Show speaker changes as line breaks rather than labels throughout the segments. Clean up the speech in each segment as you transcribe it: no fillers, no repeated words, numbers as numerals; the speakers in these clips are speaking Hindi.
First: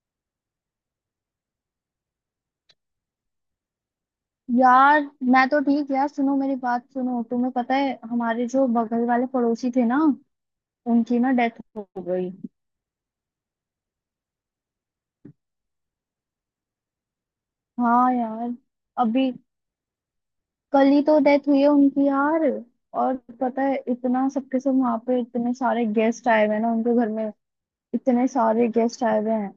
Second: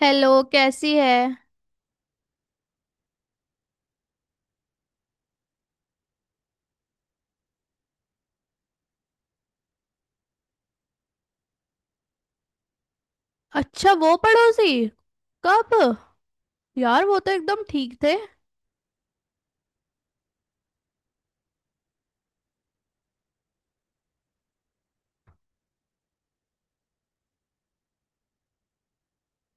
हेलो, कैसी है।
यार, मैं तो ठीक। यार सुनो, मेरी बात सुनो। तुम्हें पता है हमारे जो बगल वाले पड़ोसी थे ना, उनकी ना डेथ हो गई।
अच्छा, वो पड़ोसी? कब? यार वो तो एकदम ठीक
हाँ
थे।
यार, अभी कल ही तो डेथ हुई है उनकी यार। और पता है, इतना सबके सब वहां पे, इतने सारे गेस्ट आए हुए हैं ना उनके घर में। इतने सारे गेस्ट आए हुए हैं,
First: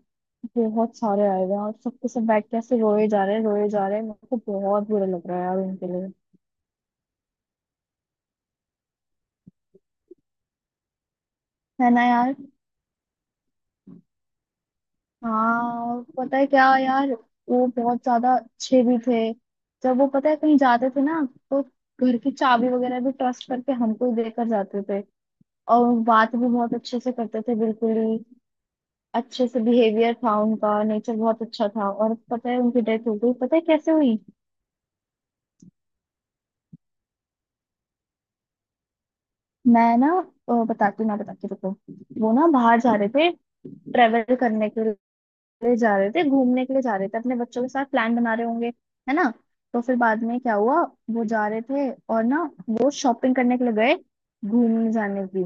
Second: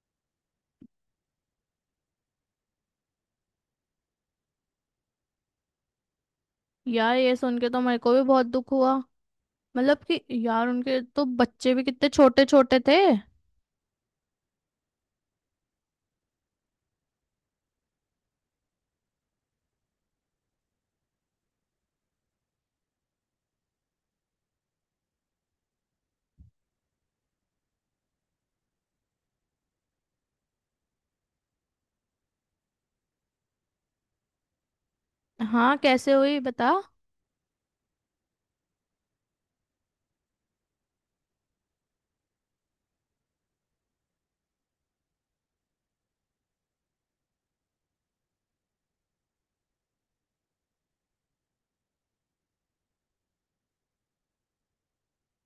बहुत सारे आए हुए हैं। और सबके सब बैठ के ऐसे रोए जा रहे हैं, रोए जा रहे हैं। मेरे को बहुत बुरा लग रहा है यार उनके लिए।
यार ये सुन के तो मेरे को भी बहुत दुख हुआ। मतलब कि यार उनके तो बच्चे भी
है ना
कितने
यार।
छोटे छोटे थे।
हाँ। और पता है क्या यार, वो बहुत ज्यादा अच्छे भी थे। जब वो पता है कहीं जाते थे ना, तो घर की चाबी वगैरह भी ट्रस्ट करके हमको ही देकर जाते थे। और बात भी बहुत अच्छे से करते थे, बिल्कुल ही अच्छे से। बिहेवियर था उनका, नेचर बहुत अच्छा था। और पता है, उनकी डेथ हो गई, पता है कैसे हुई?
हाँ कैसे हुई बता।
मैं ना बताती हूँ, मैं बताती हूँ। रुको। वो ना बाहर जा रहे थे, ट्रेवल करने के लिए जा रहे थे, घूमने के लिए जा रहे थे अपने बच्चों के साथ। प्लान बना रहे होंगे, है ना। तो फिर बाद में क्या हुआ, वो जा रहे थे और ना वो शॉपिंग करने के लिए गए, घूमने जाने की।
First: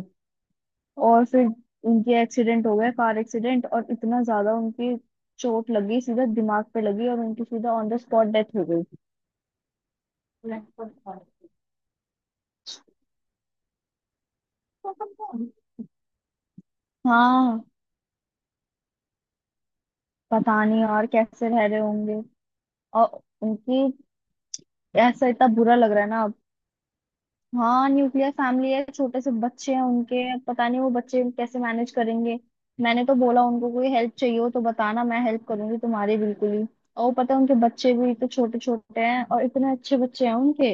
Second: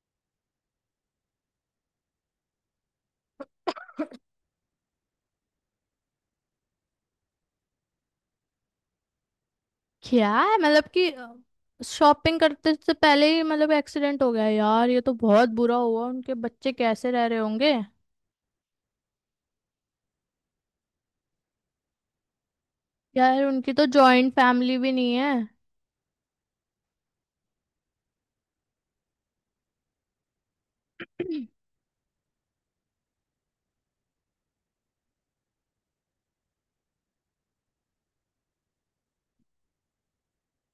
और फिर उनके एक्सीडेंट हो गया, कार एक्सीडेंट। और इतना ज्यादा उनकी चोट लगी, सीधा दिमाग पे लगी और उनकी सीधा ऑन द स्पॉट डेथ हो
क्या है, मतलब
गई।
कि शॉपिंग करते से पहले ही, मतलब एक्सीडेंट हो गया। यार ये तो बहुत बुरा हुआ। उनके बच्चे कैसे रह रहे
हाँ,
होंगे।
पता नहीं और कैसे रह रहे होंगे। और
यार उनकी
उनकी,
तो जॉइंट फैमिली भी नहीं
ऐसा
है।
इतना बुरा लग रहा है ना। हाँ, न्यूक्लियर फैमिली है, छोटे से बच्चे हैं उनके। पता नहीं वो बच्चे कैसे मैनेज करेंगे। मैंने तो बोला उनको, कोई हेल्प चाहिए हो तो बताना, मैं हेल्प करूंगी तुम्हारी, बिल्कुल ही। और वो पता है, उनके बच्चे भी तो छोटे छोटे हैं, और इतने अच्छे बच्चे हैं उनके।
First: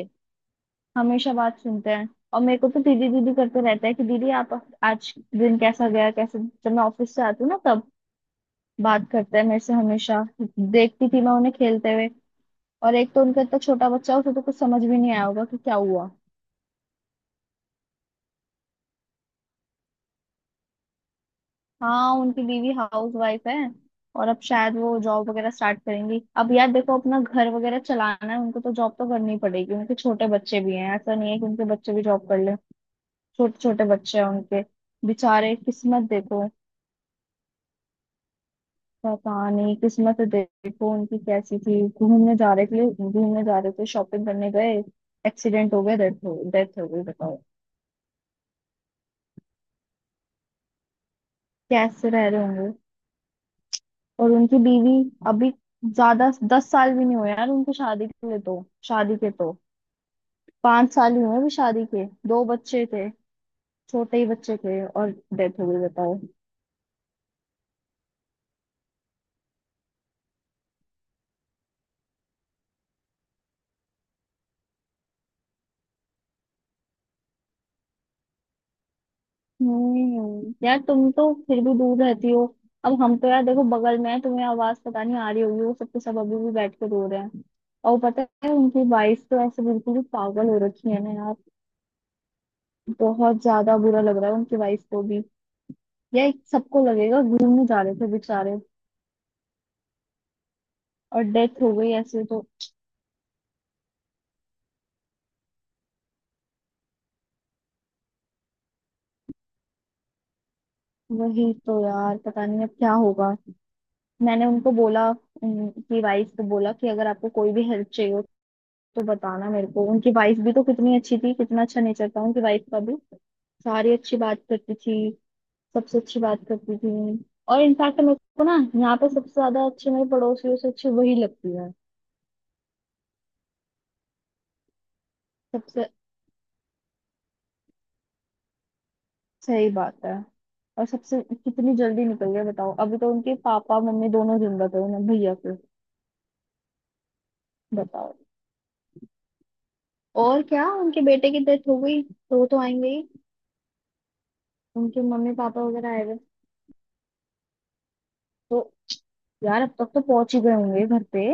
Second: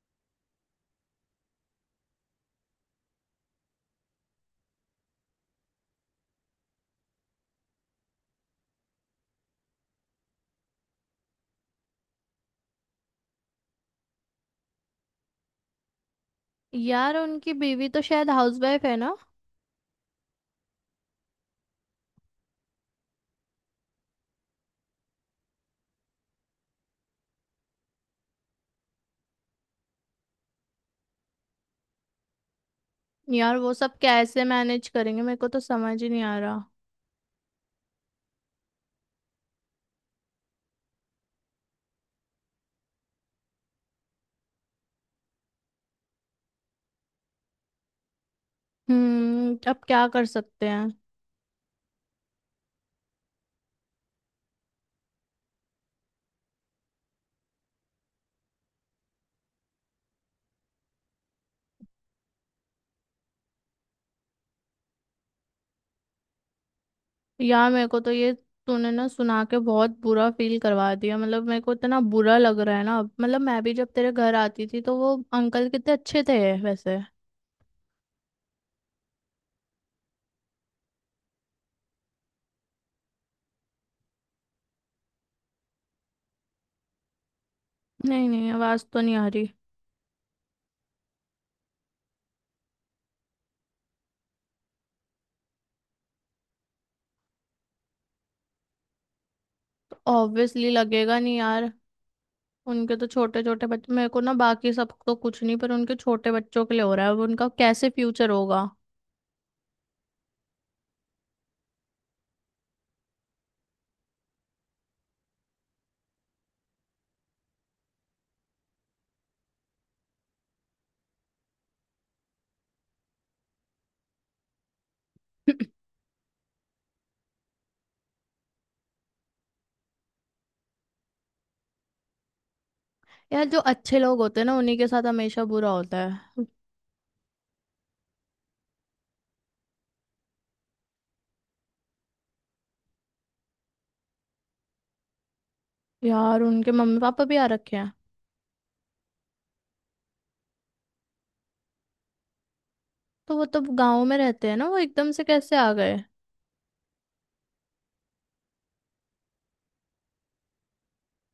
हमेशा बात सुनते हैं। और मेरे को तो दीदी दीदी करते रहता है कि दीदी आप आज दिन कैसा गया कैसे। जब मैं ऑफिस से आती हूँ ना, तब बात करते हैं मेरे से हमेशा। देखती थी मैं उन्हें खेलते हुए। और एक तो उनका इतना छोटा बच्चा है, उसे तो कुछ समझ भी नहीं आया होगा कि क्या हुआ।
यार उनकी बीवी तो शायद हाउसवाइफ है ना।
हाँ उनकी बीवी हाउस वाइफ है। और अब शायद वो जॉब वगैरह स्टार्ट करेंगी। अब यार देखो, अपना घर वगैरह चलाना है उनको, तो जॉब तो करनी पड़ेगी। उनके छोटे बच्चे भी हैं, ऐसा नहीं है कि उनके बच्चे भी जॉब कर ले।
यार
छोटे
वो
छोटे
सब
बच्चे हैं
कैसे
उनके
मैनेज करेंगे, मेरे को
बेचारे।
तो समझ ही
किस्मत
नहीं आ
देखो,
रहा।
पता नहीं किस्मत देखो उनकी कैसी थी। घूमने जा रहे थे, घूमने जा रहे थे, शॉपिंग करने गए, एक्सीडेंट हो गया, डेथ हो गई, बताओ।
हम्म, अब क्या कर सकते हैं।
कैसे रह रहे होंगे। और उनकी बीवी, अभी ज्यादा 10 साल भी नहीं हुए यार उनकी शादी के लिए तो। शादी के तो 5 साल ही हुए अभी शादी के। दो बच्चे थे, छोटे ही बच्चे थे, और डेथ हो गई, बताओ।
यार मेरे को तो ये, तूने ना सुना के बहुत बुरा फील करवा दिया। मतलब मेरे को इतना बुरा लग रहा है ना अब। मतलब मैं भी जब तेरे घर आती थी तो वो अंकल कितने अच्छे थे वैसे।
यार, तुम तो फिर भी दूर रहती हो। अब हम तो यार देखो बगल में है। तुम्हें आवाज पता नहीं आ रही होगी, वो सबके सब अभी भी बैठ के रो रहे हैं। और पता
नहीं नहीं,
है
आवाज
उनकी
तो नहीं
वाइफ
आ
तो
रही।
ऐसे बिल्कुल ही पागल हो रखी है ना यार। बहुत ज्यादा बुरा लग रहा है उनकी वाइफ को भी। यार सबको लगेगा, घूमने जा रहे थे बेचारे
ऑब्वियसली लगेगा
और
नहीं
डेथ
यार।
हो गई ऐसे तो।
उनके तो छोटे छोटे बच्चे, मेरे को ना बाकी सब तो कुछ नहीं पर उनके छोटे बच्चों के लिए हो रहा है। अब उनका कैसे फ्यूचर होगा।
वही तो यार, पता नहीं अब क्या होगा। मैंने उनको बोला, उनकी वाइफ को बोला कि अगर आपको कोई भी हेल्प चाहिए हो तो बताना मेरे को। उनकी वाइफ भी तो कितनी अच्छी थी, कितना अच्छा नेचर था उनकी वाइफ का भी। सारी अच्छी बात करती थी, सबसे अच्छी बात करती थी। और इनफैक्ट मेरे को ना, यहाँ पे सबसे ज्यादा अच्छी, मेरे पड़ोसियों से अच्छी वही लगती है
यार जो अच्छे लोग होते हैं ना, उन्हीं के साथ हमेशा बुरा
सबसे।
होता है।
सही बात है। और सबसे कितनी जल्दी निकल गए, बताओ। अभी तो उनके पापा मम्मी दोनों जिंदा थे उन्हें, भैया के।
यार उनके मम्मी पापा भी आ रखे हैं।
बताओ। और क्या, उनके बेटे की डेथ हो गई तो वो तो आएंगे ही।
तो वो तो गाँव में रहते हैं ना, वो
उनके
एकदम से
मम्मी
कैसे
पापा
आ
वगैरह
गए।
आए हुए, तो यार अब तक तो पहुंच ही गए होंगे घर पे।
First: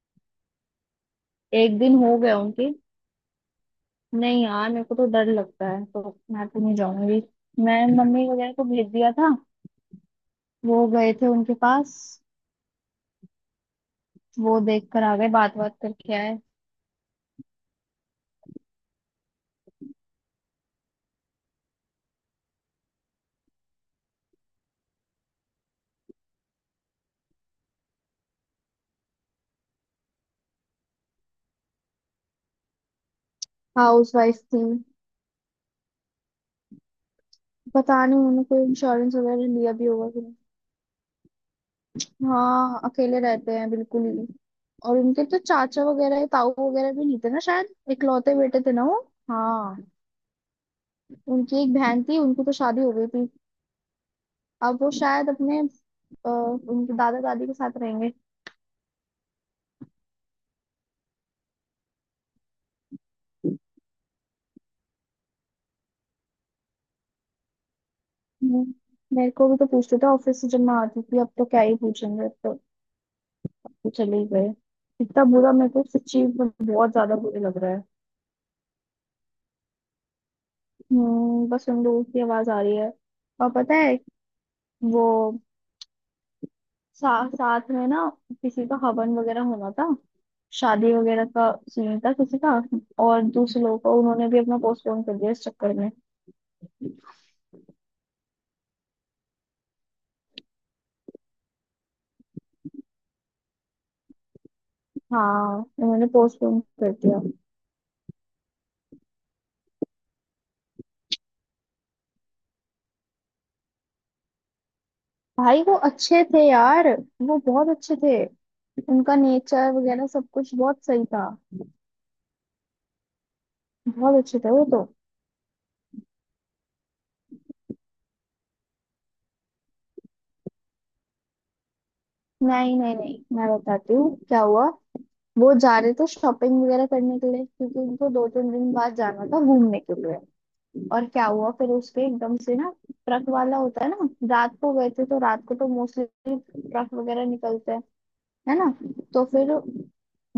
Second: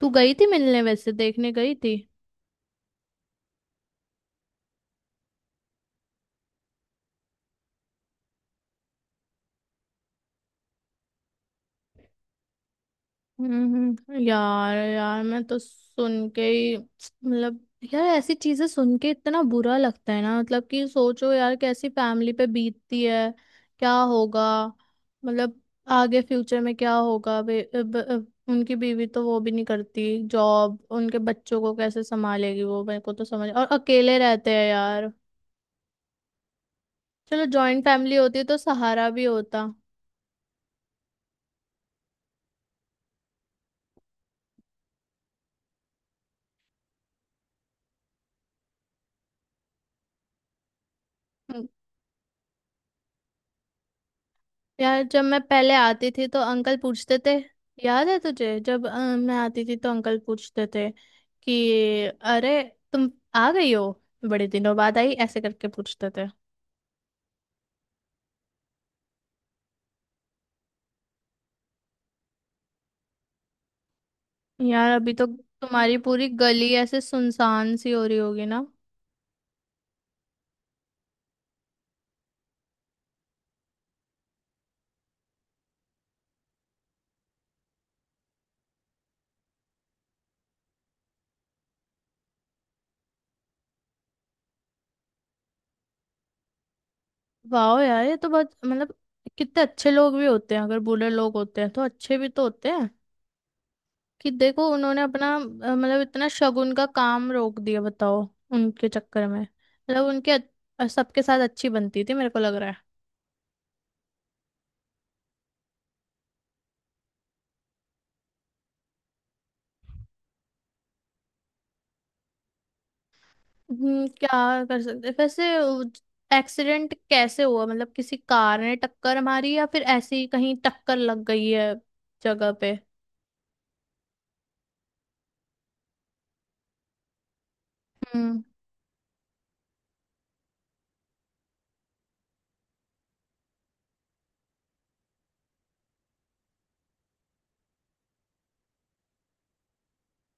तू गई थी मिलने? वैसे देखने गई
एक दिन
थी?
हो गया उनके। नहीं यार, मेरे को तो डर लगता है तो मैं तो नहीं जाऊंगी। मैं मम्मी वगैरह को भेज दिया था, वो गए थे उनके पास।
हम्म,
वो
यार,
देख कर आ
यार
गए,
मैं
बात
तो
बात करके
सुन
आए।
के ही, मतलब यार ऐसी चीजें सुन के इतना बुरा लगता है ना। मतलब कि सोचो यार कैसी फैमिली पे बीतती है। क्या होगा, मतलब आगे फ्यूचर में क्या होगा। उनकी बीवी तो वो भी नहीं करती जॉब, उनके बच्चों को कैसे संभालेगी वो। मेरे को तो समझ, और
हाउस
अकेले
वाइफ
रहते
थी।
हैं यार। चलो, जॉइंट
पता
फैमिली
नहीं
होती
उन्होंने
तो
कोई
सहारा
इंश्योरेंस
भी
वगैरह
होता।
लिया भी होगा कि नहीं। हाँ अकेले रहते हैं, बिल्कुल ही। और उनके तो चाचा वगैरह या ताऊ वगैरह भी नहीं थे ना, शायद इकलौते बेटे थे ना वो। हाँ, उनकी
हम्म।
एक बहन थी, उनकी तो शादी हो गई थी। अब वो
यार जब
शायद
मैं
अपने
पहले आती थी तो अंकल
उनके
पूछते
दादा
थे।
दादी के साथ
याद
रहेंगे।
है तुझे, जब मैं आती थी तो अंकल पूछते थे कि अरे तुम आ गई हो, बड़े दिनों बाद आई, ऐसे करके पूछते थे।
हम्म, मेरे को भी तो पूछते थे, ऑफिस से जब मैं आती थी। अब तो क्या ही पूछेंगे, अब तो वो चले ही गए।
यार अभी
इतना
तो
बुरा मेरे को,
तुम्हारी
सच्ची
पूरी
में
गली
बहुत
ऐसे
ज्यादा बुरा लग रहा
सुनसान
है।
सी हो रही होगी ना।
बस उन लोगों की आवाज आ रही है। और पता है, वो साथ में ना किसी का हवन वगैरह होना था, शादी वगैरह का सीन था किसी का। और दूसरे लोगों का, उन्होंने भी अपना पोस्टपोन कर दिया इस चक्कर में।
वाह यार, ये तो बहुत, मतलब कितने अच्छे लोग भी होते हैं। अगर बुरे लोग होते हैं तो अच्छे भी तो होते हैं। कि देखो उन्होंने अपना
हाँ
मतलब
उन्होंने
इतना
पोस्टपोन
शगुन का
कर दिया।
काम रोक दिया, बताओ। उनके चक्कर में, मतलब सबके साथ अच्छी बनती थी, मेरे को लग रहा है।
भाई वो अच्छे थे यार, वो बहुत अच्छे थे। उनका नेचर वगैरह सब कुछ बहुत सही था। बहुत अच्छे थे
क्या
वो
कर
तो।
सकते वैसे। एक्सीडेंट कैसे हुआ, मतलब किसी कार ने टक्कर मारी या फिर ऐसे ही कहीं टक्कर लग गई है जगह पे।
नहीं नहीं नहीं, मैं बताती हूँ क्या हुआ। वो जा रहे थे शॉपिंग वगैरह करने के लिए, क्योंकि उनको दो
हम्म।
तीन दिन बाद जाना था घूमने के लिए। और क्या हुआ, फिर उसके एकदम से ना ट्रक वाला होता है ना। रात को गए थे, तो रात को तो मोस्टली ट्रक वगैरह निकलते हैं, है ना। तो फिर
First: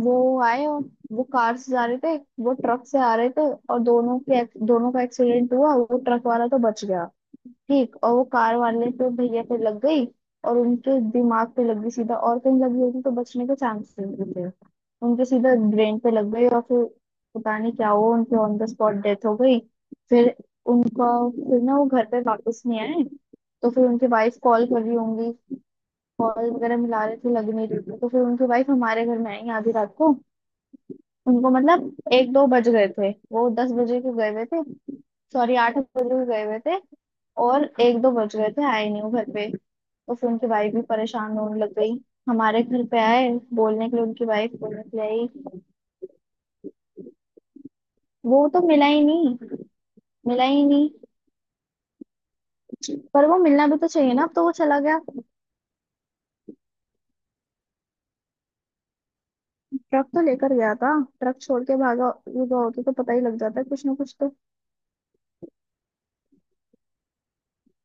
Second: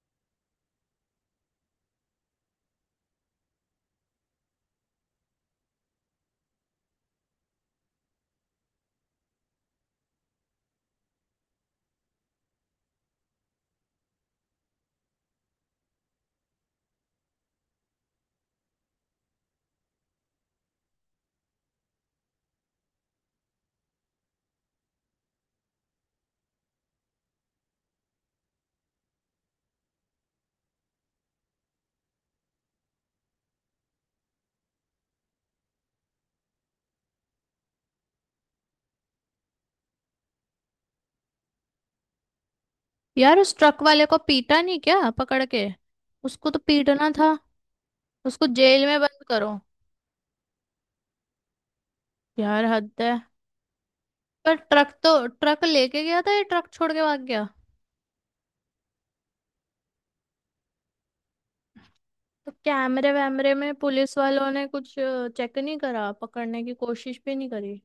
वो आए, और वो कार से जा रहे थे, वो ट्रक से आ रहे थे, और दोनों के दोनों का एक्सीडेंट हुआ। वो ट्रक वाला तो बच गया, ठीक। और वो कार वाले पे भैया पे लग गई, और उनके दिमाग पे लग गई सीधा। और कहीं लगी होती तो बचने के चांसेस नहीं थे। उनके सीधा ब्रेन पे लग गई और फिर पता नहीं क्या हुआ, उनकी ऑन द स्पॉट डेथ हो गई। फिर उनका फिर ना वो घर पे वापस नहीं आए। तो फिर उनकी वाइफ कॉल कर रही होंगी, बॉल वगैरह मिला रहे थे, लग नहीं रही थी। तो फिर उनकी वाइफ हमारे घर में आई आधी रात को। उनको मतलब 1-2 बज गए थे। वो 10 बजे के गए हुए थे, सॉरी 8 बजे के गए हुए थे, और 1-2 बज गए थे, आए नहीं वो घर पे। तो फिर उनकी वाइफ भी परेशान होने लग गई, हमारे घर पे आए।
यार उस ट्रक
बोलने के लिए,
वाले को
उनकी वाइफ
पीटा नहीं
बोलने के लिए
क्या
आई।
पकड़ के। उसको तो पीटना था। उसको
वो तो
जेल
मिला
में
ही
बंद
नहीं,
करो।
मिला ही नहीं।
यार हद है।
पर वो मिलना भी तो चाहिए ना, अब तो वो
पर
चला
ट्रक
गया।
तो ट्रक लेके गया था या ट्रक छोड़ के भाग गया?
ट्रक तो लेकर गया था। ट्रक छोड़ के भागा वो
तो
होता तो
कैमरे
पता ही लग
वैमरे
जाता है
में
कुछ ना
पुलिस
कुछ तो।
वालों ने कुछ चेक नहीं करा, पकड़ने की कोशिश भी नहीं करी?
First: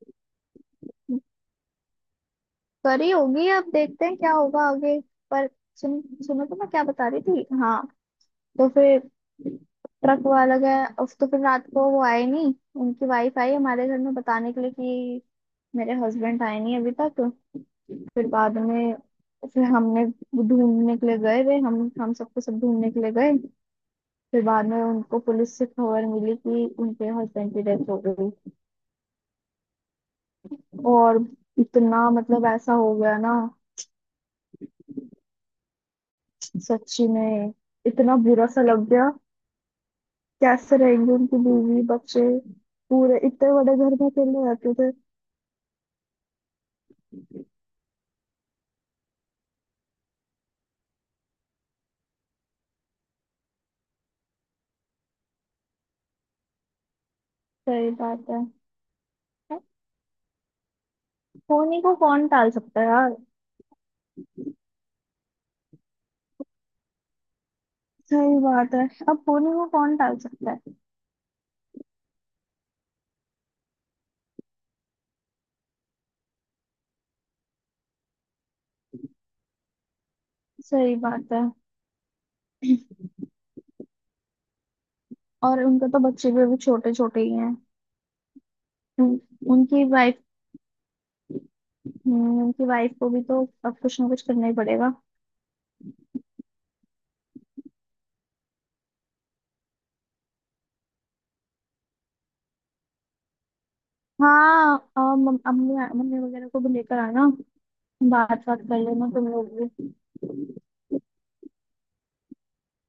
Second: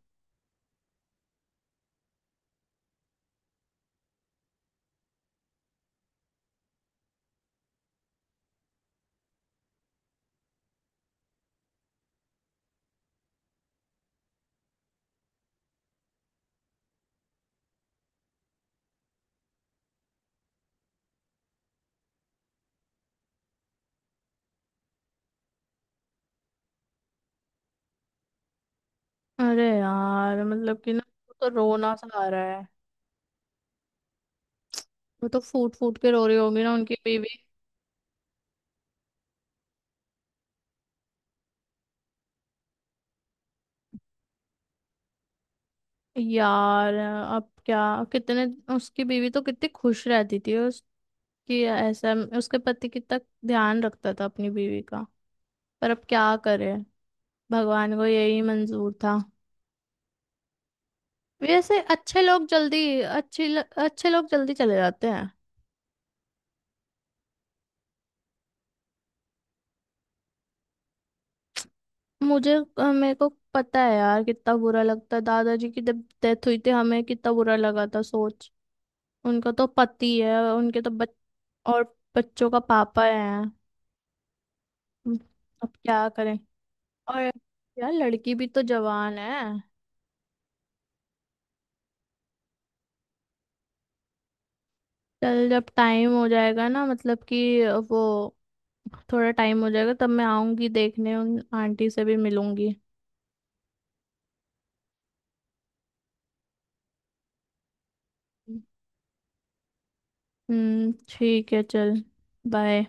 करी होगी, अब देखते हैं क्या होगा आगे। पर सुन सुनो तो, मैं क्या बता रही थी, हाँ। तो फिर ट्रक वाला गया, अब तो फिर रात को वो आए नहीं। उनकी वाइफ आई हमारे घर में बताने के लिए कि मेरे हस्बैंड आए नहीं अभी तक। फिर बाद में, फिर हमने ढूंढने के लिए गए वे हम सबको सब ढूंढने के लिए गए। फिर बाद में उनको पुलिस से खबर मिली कि उनके हस्बैंड की डेथ हो गई।
अरे यार, मतलब कि ना
और
वो तो रोना सा
इतना
आ
मतलब
रहा है।
ऐसा हो गया ना,
वो तो फूट फूट के रो रही होगी ना उनकी
सच्ची
बीवी।
में। इतना बुरा सा लग गया। कैसे रहेंगे उनकी बीवी बच्चे, पूरे इतने बड़े घर में अकेले रहते थे।
यार अब क्या, कितने, उसकी बीवी तो कितनी खुश रहती थी उसकी, ऐसा, उसके पति कितना ध्यान रखता था अपनी बीवी का। पर अब क्या करे,
सही
भगवान को
बात
यही
है,
मंजूर था। वैसे
होनी को
अच्छे
कौन
लोग
टाल
जल्दी,
सकता है यार।
अच्छे अच्छे लोग जल्दी चले जाते हैं।
सही बात है, अब होनी को कौन टाल सकता है।
मेरे को पता है यार कितना बुरा लगता है। दादाजी की जब डेथ हुई थी, हमें कितना बुरा लगा था, सोच। उनका तो पति है, उनके तो
सही
बच,
बात है।
और बच्चों का पापा है। हम्म,
और
अब
उनके तो
क्या
बच्चे
करें।
भी अभी छोटे छोटे
और
ही हैं।
यार लड़की भी तो जवान
उन,
है।
उनकी वाइफ उनकी वाइफ को भी तो अब कुछ ना कुछ करना ही पड़ेगा।
चल, जब टाइम हो जाएगा ना, मतलब कि वो थोड़ा टाइम हो जाएगा तब मैं आऊंगी देखने, उन आंटी से भी मिलूंगी।
हाँ, और अम्मी मम्मी वगैरह को भी लेकर आना। बात बात कर लेना तुम लोग भी।
हम्म, ठीक है, चल, बाय।